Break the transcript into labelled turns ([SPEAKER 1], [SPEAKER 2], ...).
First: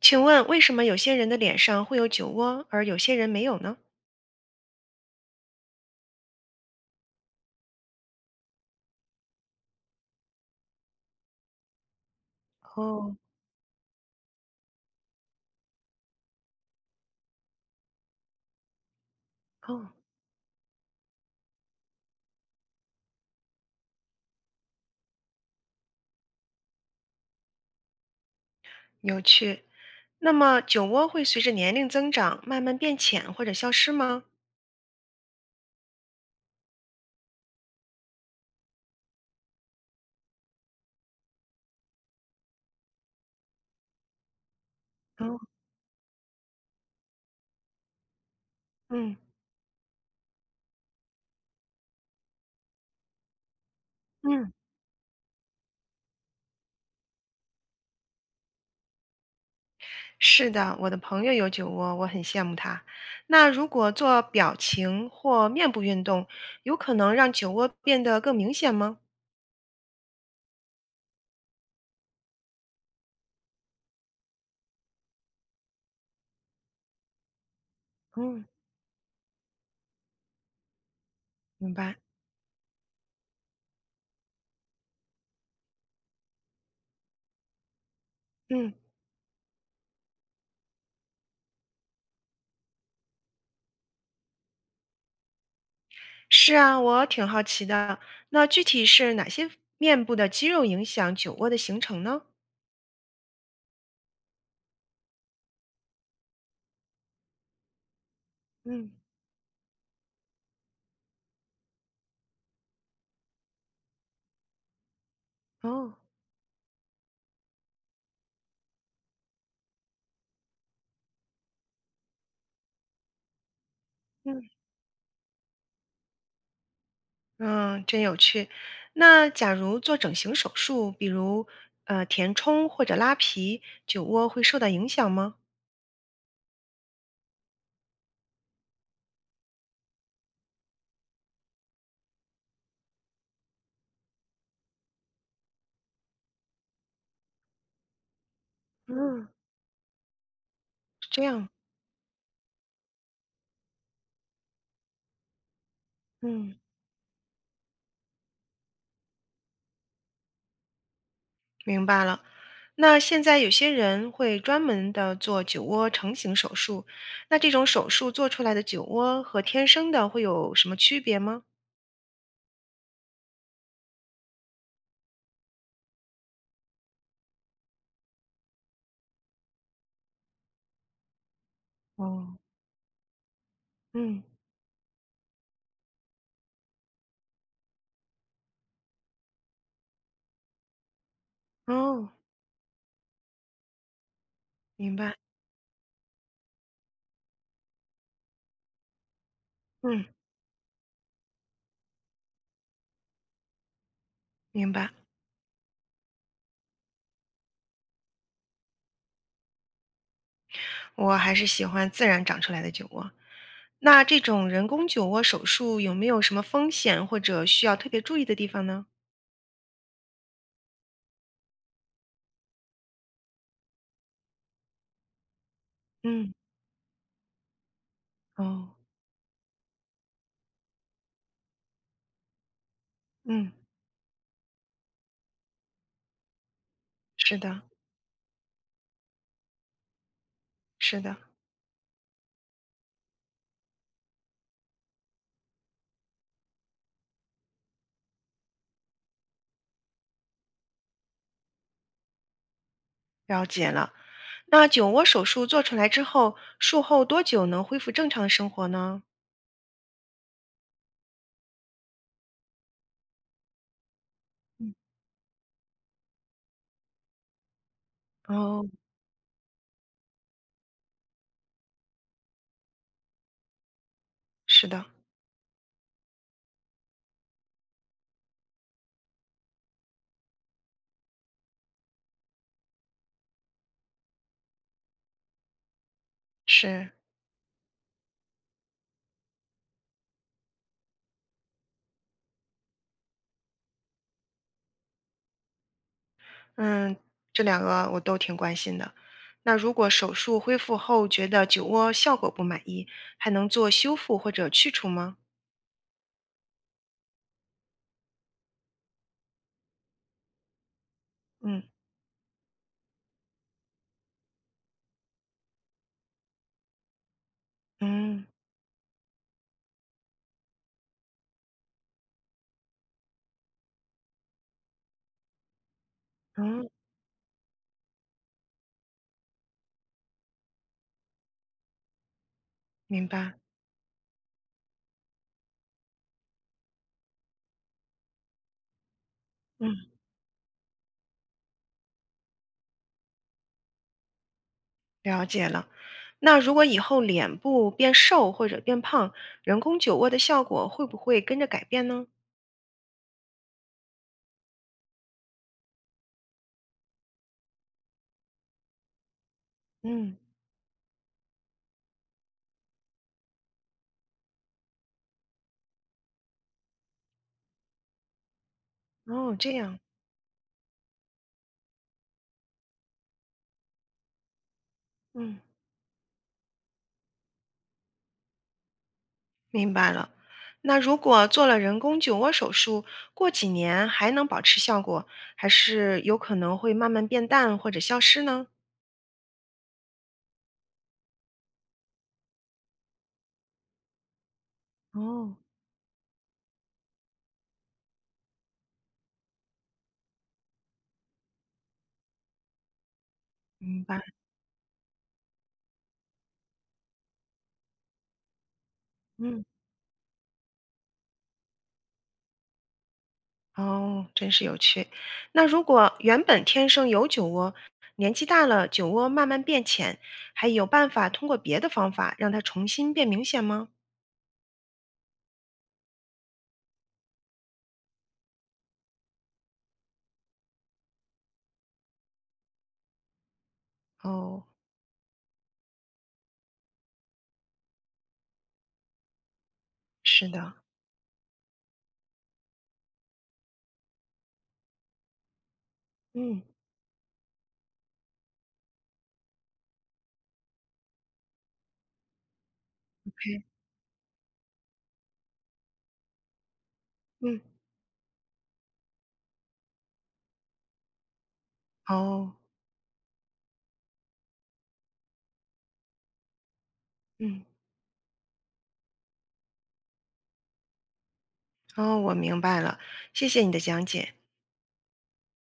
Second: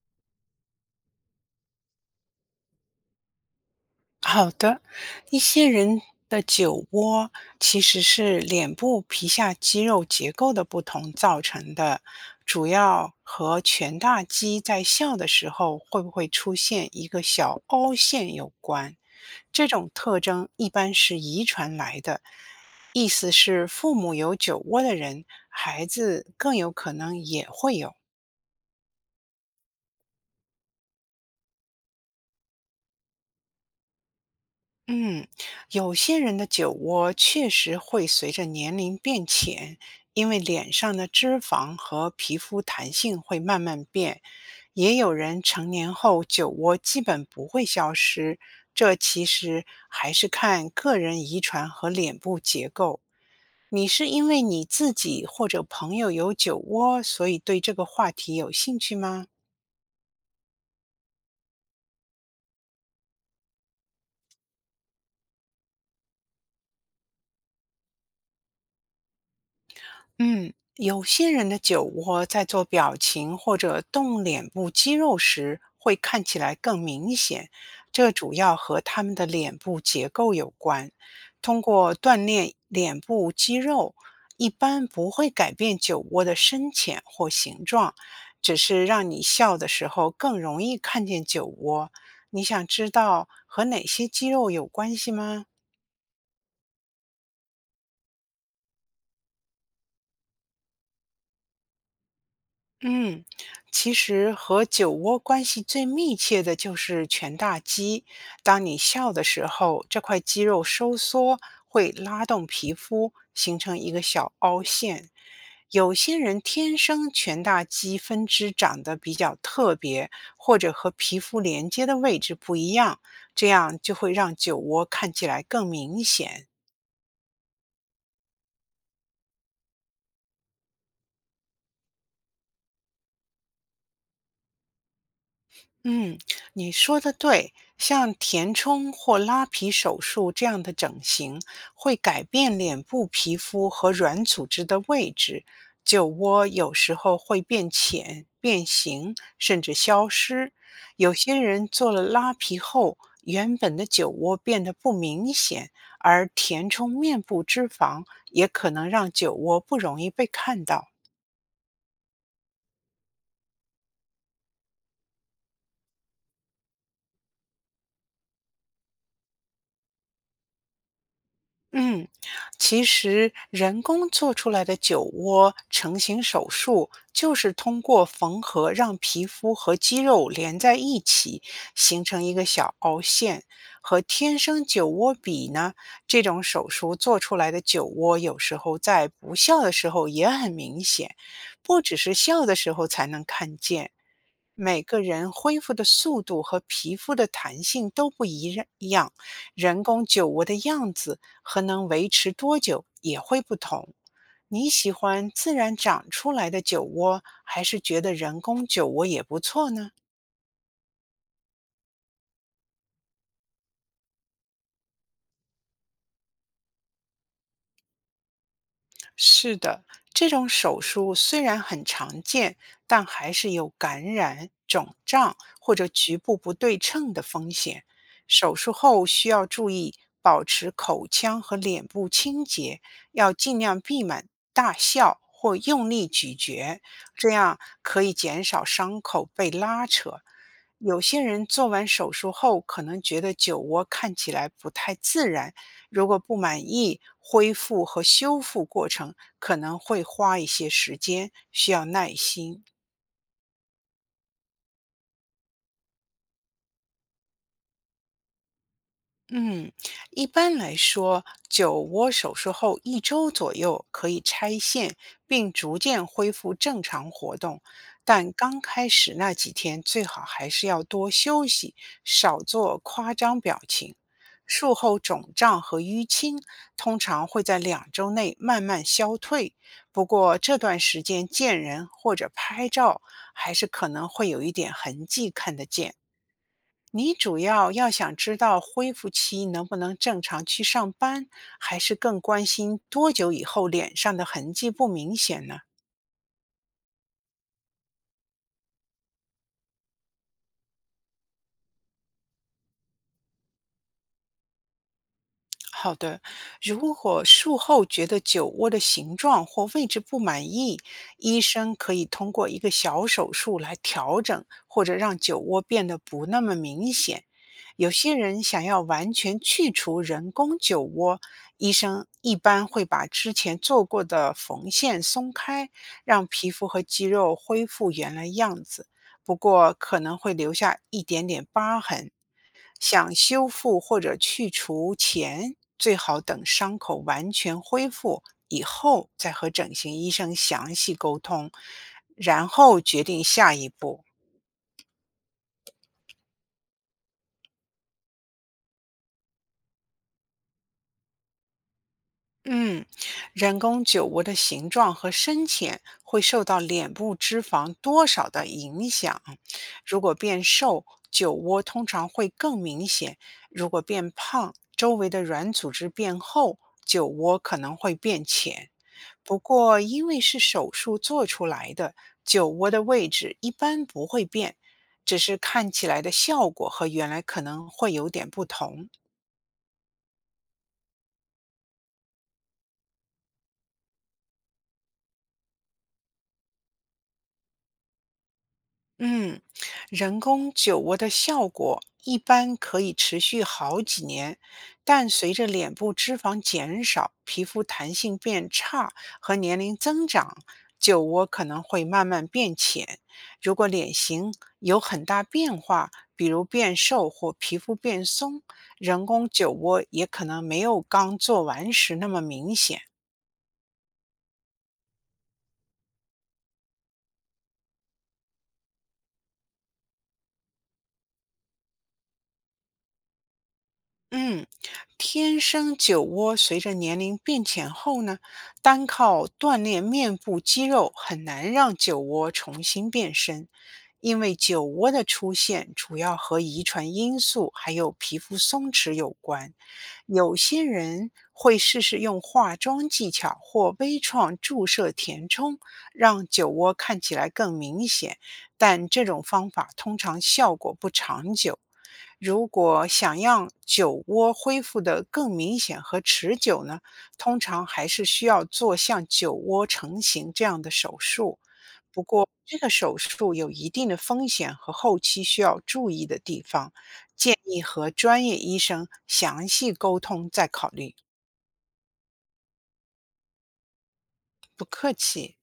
[SPEAKER 1] 请问为什么有些人的脸上会有酒窝，而有些人没有呢？
[SPEAKER 2] 好的，一些人的酒窝其实是脸部皮下肌肉结构的不同造成的，主要
[SPEAKER 1] 哦
[SPEAKER 2] 和颧大肌在笑的时候会不会出现一个小凹陷有关。这
[SPEAKER 1] 哦，
[SPEAKER 2] 种特征一般是遗传来的，意思是父母有酒窝的人，孩子更有可能也会有。
[SPEAKER 1] 有趣。那么酒窝会随着年龄增长慢慢变浅或者消失吗？
[SPEAKER 2] 嗯，有些人的酒窝确实会随着年龄变浅，因为脸上的脂肪和皮肤弹性会慢慢变。也有
[SPEAKER 1] 哦，
[SPEAKER 2] 人成年后酒窝基本不会消失，这
[SPEAKER 1] 嗯
[SPEAKER 2] 其实还是看个人遗传和脸部结构。你是因为
[SPEAKER 1] 嗯，
[SPEAKER 2] 你自己或者朋友有酒窝，所以对这个话题有兴趣吗？
[SPEAKER 1] 是的，我的朋友有酒窝，我很羡慕他。那如果做表情或面部运动，有可能让酒窝变得更明显吗？
[SPEAKER 2] 嗯，有些人的酒窝在做表情或者动脸部肌肉时会看起来更明显，这主
[SPEAKER 1] 嗯，
[SPEAKER 2] 要和他们的脸部结构有关。通
[SPEAKER 1] 明
[SPEAKER 2] 过
[SPEAKER 1] 白。
[SPEAKER 2] 锻炼脸部肌肉，一般不会改变酒窝的深浅或形状，只
[SPEAKER 1] 嗯，
[SPEAKER 2] 是让你笑的时候更容易看见酒窝。你想知道和哪些肌肉有关系吗？
[SPEAKER 1] 是啊，我挺好奇的。那具体是哪些面部的肌肉影响酒窝的形成呢？
[SPEAKER 2] 嗯，其实和酒窝关系最密切的就是颧大肌。当你
[SPEAKER 1] 嗯。
[SPEAKER 2] 笑的时候，这块肌肉收缩会拉动皮肤，形成一个小凹陷。有
[SPEAKER 1] 哦，
[SPEAKER 2] 些人天生颧大肌分支长得比较特别，或者和皮肤连接的位置不一样，这样就会让
[SPEAKER 1] 嗯，
[SPEAKER 2] 酒窝看起来更明显。
[SPEAKER 1] 嗯，真有趣。那假如做整形手术，比如填充或者拉皮，酒窝会受到影响吗？
[SPEAKER 2] 嗯，你说的对，像填充或拉皮手术这样的整形，会改变脸部皮肤和软组织的位置，酒窝有时候会变浅、变形，
[SPEAKER 1] 嗯，
[SPEAKER 2] 甚至消失。
[SPEAKER 1] 是
[SPEAKER 2] 有
[SPEAKER 1] 这
[SPEAKER 2] 些
[SPEAKER 1] 样，
[SPEAKER 2] 人做了拉皮后，原本的酒窝变得不明显，而
[SPEAKER 1] 嗯，
[SPEAKER 2] 填充面部脂肪也可能让酒窝不容易被看到。
[SPEAKER 1] 明白了。那现在有些人会专门的做酒窝成型手术，那这种手术做出来的酒窝和天生的会有什么区别吗？
[SPEAKER 2] 嗯，其实人工做出来的酒窝成型手术，就是通过缝合让皮肤和肌肉连在一起，形成一
[SPEAKER 1] 哦，
[SPEAKER 2] 个小凹陷。和
[SPEAKER 1] 嗯，
[SPEAKER 2] 天生酒窝比呢，这种手术做出来的酒窝有时候在不笑的时候也很明显，不只
[SPEAKER 1] 哦，
[SPEAKER 2] 是笑的时候才能看见。每
[SPEAKER 1] 明
[SPEAKER 2] 个
[SPEAKER 1] 白，
[SPEAKER 2] 人恢复的速度和皮肤的弹性都不一样，人
[SPEAKER 1] 嗯，
[SPEAKER 2] 工酒窝的样子和能维持多久也会不同。你
[SPEAKER 1] 明白。
[SPEAKER 2] 喜欢自然长出来的酒窝，还是觉得人工酒窝也不错呢？
[SPEAKER 1] 我还是喜欢自然长出来的酒窝。那这种人工酒窝手术有没有什么风险或者需要特别注意的地方呢？
[SPEAKER 2] 是的，这种手术虽然很常见，但还是有感染、肿胀或者局
[SPEAKER 1] 嗯，
[SPEAKER 2] 部不对称的风险。手术
[SPEAKER 1] 哦，
[SPEAKER 2] 后需要注意保持口腔和脸部清洁，要
[SPEAKER 1] 嗯，
[SPEAKER 2] 尽量避免大笑或用力咀嚼，这
[SPEAKER 1] 是
[SPEAKER 2] 样
[SPEAKER 1] 的，
[SPEAKER 2] 可以减少伤口被拉扯。
[SPEAKER 1] 是
[SPEAKER 2] 有
[SPEAKER 1] 的，
[SPEAKER 2] 些人做完手术后可能觉得酒窝看起来不太自然，如果不满意，恢复和修复过程可能会花一些时间，需要耐心。
[SPEAKER 1] 了解了。那酒窝手术做出来之后，术后多久能恢复正常的生活呢？
[SPEAKER 2] 嗯，一般来说，酒窝手术后一周左右可以拆线，并逐渐恢复正常活动。但刚
[SPEAKER 1] 哦，
[SPEAKER 2] 开始那几天，最好还是要多休息，少做夸张表情。
[SPEAKER 1] 是
[SPEAKER 2] 术
[SPEAKER 1] 的，
[SPEAKER 2] 后肿胀和淤青通常会在两周内慢慢消退，不过这段时间见人或者拍照，还是可能会有一点痕迹看得见。
[SPEAKER 1] 是，
[SPEAKER 2] 你主要要想知道恢复期能不能正常去上班，还是更关心多久以后脸上的痕迹不明显呢？
[SPEAKER 1] 嗯，这两个我都挺关心的。那如果手术恢复后觉得酒窝效果不满意，还能做修复或者去除吗？
[SPEAKER 2] 好的，如果术后觉得酒窝的形状或位置不满意，医
[SPEAKER 1] 嗯
[SPEAKER 2] 生可以通过一个小手术来调整，或者让酒窝变得不那么明显。有些
[SPEAKER 1] 嗯
[SPEAKER 2] 人想要完全去除人工酒窝，医生一般会把之前做过的缝线松开，让皮肤
[SPEAKER 1] 嗯，
[SPEAKER 2] 和肌肉恢复原来样子。不过可能会留下一点点疤痕。
[SPEAKER 1] 明
[SPEAKER 2] 想
[SPEAKER 1] 白。
[SPEAKER 2] 修复或者去除前，最好等伤口完全恢复以后再和整形
[SPEAKER 1] 嗯。
[SPEAKER 2] 医生详细沟通，然后决定下一步。
[SPEAKER 1] 了解了。那如果以后脸部变瘦或者变胖，人工酒窝的效果会不会跟着改变呢？
[SPEAKER 2] 嗯，人工酒窝的形状和深浅会受到脸部脂肪多少的影响。如果
[SPEAKER 1] 嗯，
[SPEAKER 2] 变瘦，酒窝通常会更明显；如果变胖，周围的软组织变厚，酒窝可能会变浅。
[SPEAKER 1] 哦，
[SPEAKER 2] 不
[SPEAKER 1] 这样，
[SPEAKER 2] 过，因为是手术做出来的，酒窝的位置一般不会变，只是
[SPEAKER 1] 嗯，
[SPEAKER 2] 看起来的效果和原来可能会有点不同。
[SPEAKER 1] 明白了。那如果做了人工酒窝手术，过几年还能保持效果，还是有可能会慢慢变淡或者消失呢？
[SPEAKER 2] 嗯，人工酒窝的效果一般可以持续好几年，但随
[SPEAKER 1] 哦，
[SPEAKER 2] 着脸部脂肪减少、皮肤弹性变差和年龄增长，酒窝可能会慢慢变浅。如果
[SPEAKER 1] 明
[SPEAKER 2] 脸
[SPEAKER 1] 白，
[SPEAKER 2] 型有很大变化，比如变瘦或皮肤变松，人工
[SPEAKER 1] 嗯。
[SPEAKER 2] 酒窝也可能没有刚做完时那么明显。
[SPEAKER 1] 哦，真是有趣。那如果原本天生有酒窝，年纪大了酒窝慢慢变浅，还有办法通过别的方法让它重新变明显吗？
[SPEAKER 2] 嗯，天生酒窝随着年龄变浅后呢，单靠锻炼面部肌肉很难让酒窝重新变深，因为
[SPEAKER 1] 哦，
[SPEAKER 2] 酒窝的出现主要和遗传因素还有皮肤松弛有关。
[SPEAKER 1] 是
[SPEAKER 2] 有
[SPEAKER 1] 的，
[SPEAKER 2] 些人会试试用化妆技巧或微创注射填充，让
[SPEAKER 1] 嗯
[SPEAKER 2] 酒窝看起来更明显。但这种方法通常效果不长久。如果想
[SPEAKER 1] ，OK，
[SPEAKER 2] 让酒窝恢复得更明显和持久呢，通
[SPEAKER 1] 嗯，
[SPEAKER 2] 常还是需要做像酒窝成型这样的手术。不过，
[SPEAKER 1] 哦，
[SPEAKER 2] 这个手术有一定的风险和后期需要注意的地方，建
[SPEAKER 1] 嗯，
[SPEAKER 2] 议和专业医生详细沟通再考虑。
[SPEAKER 1] 哦，我明白了，谢谢你的讲解。
[SPEAKER 2] 不客气。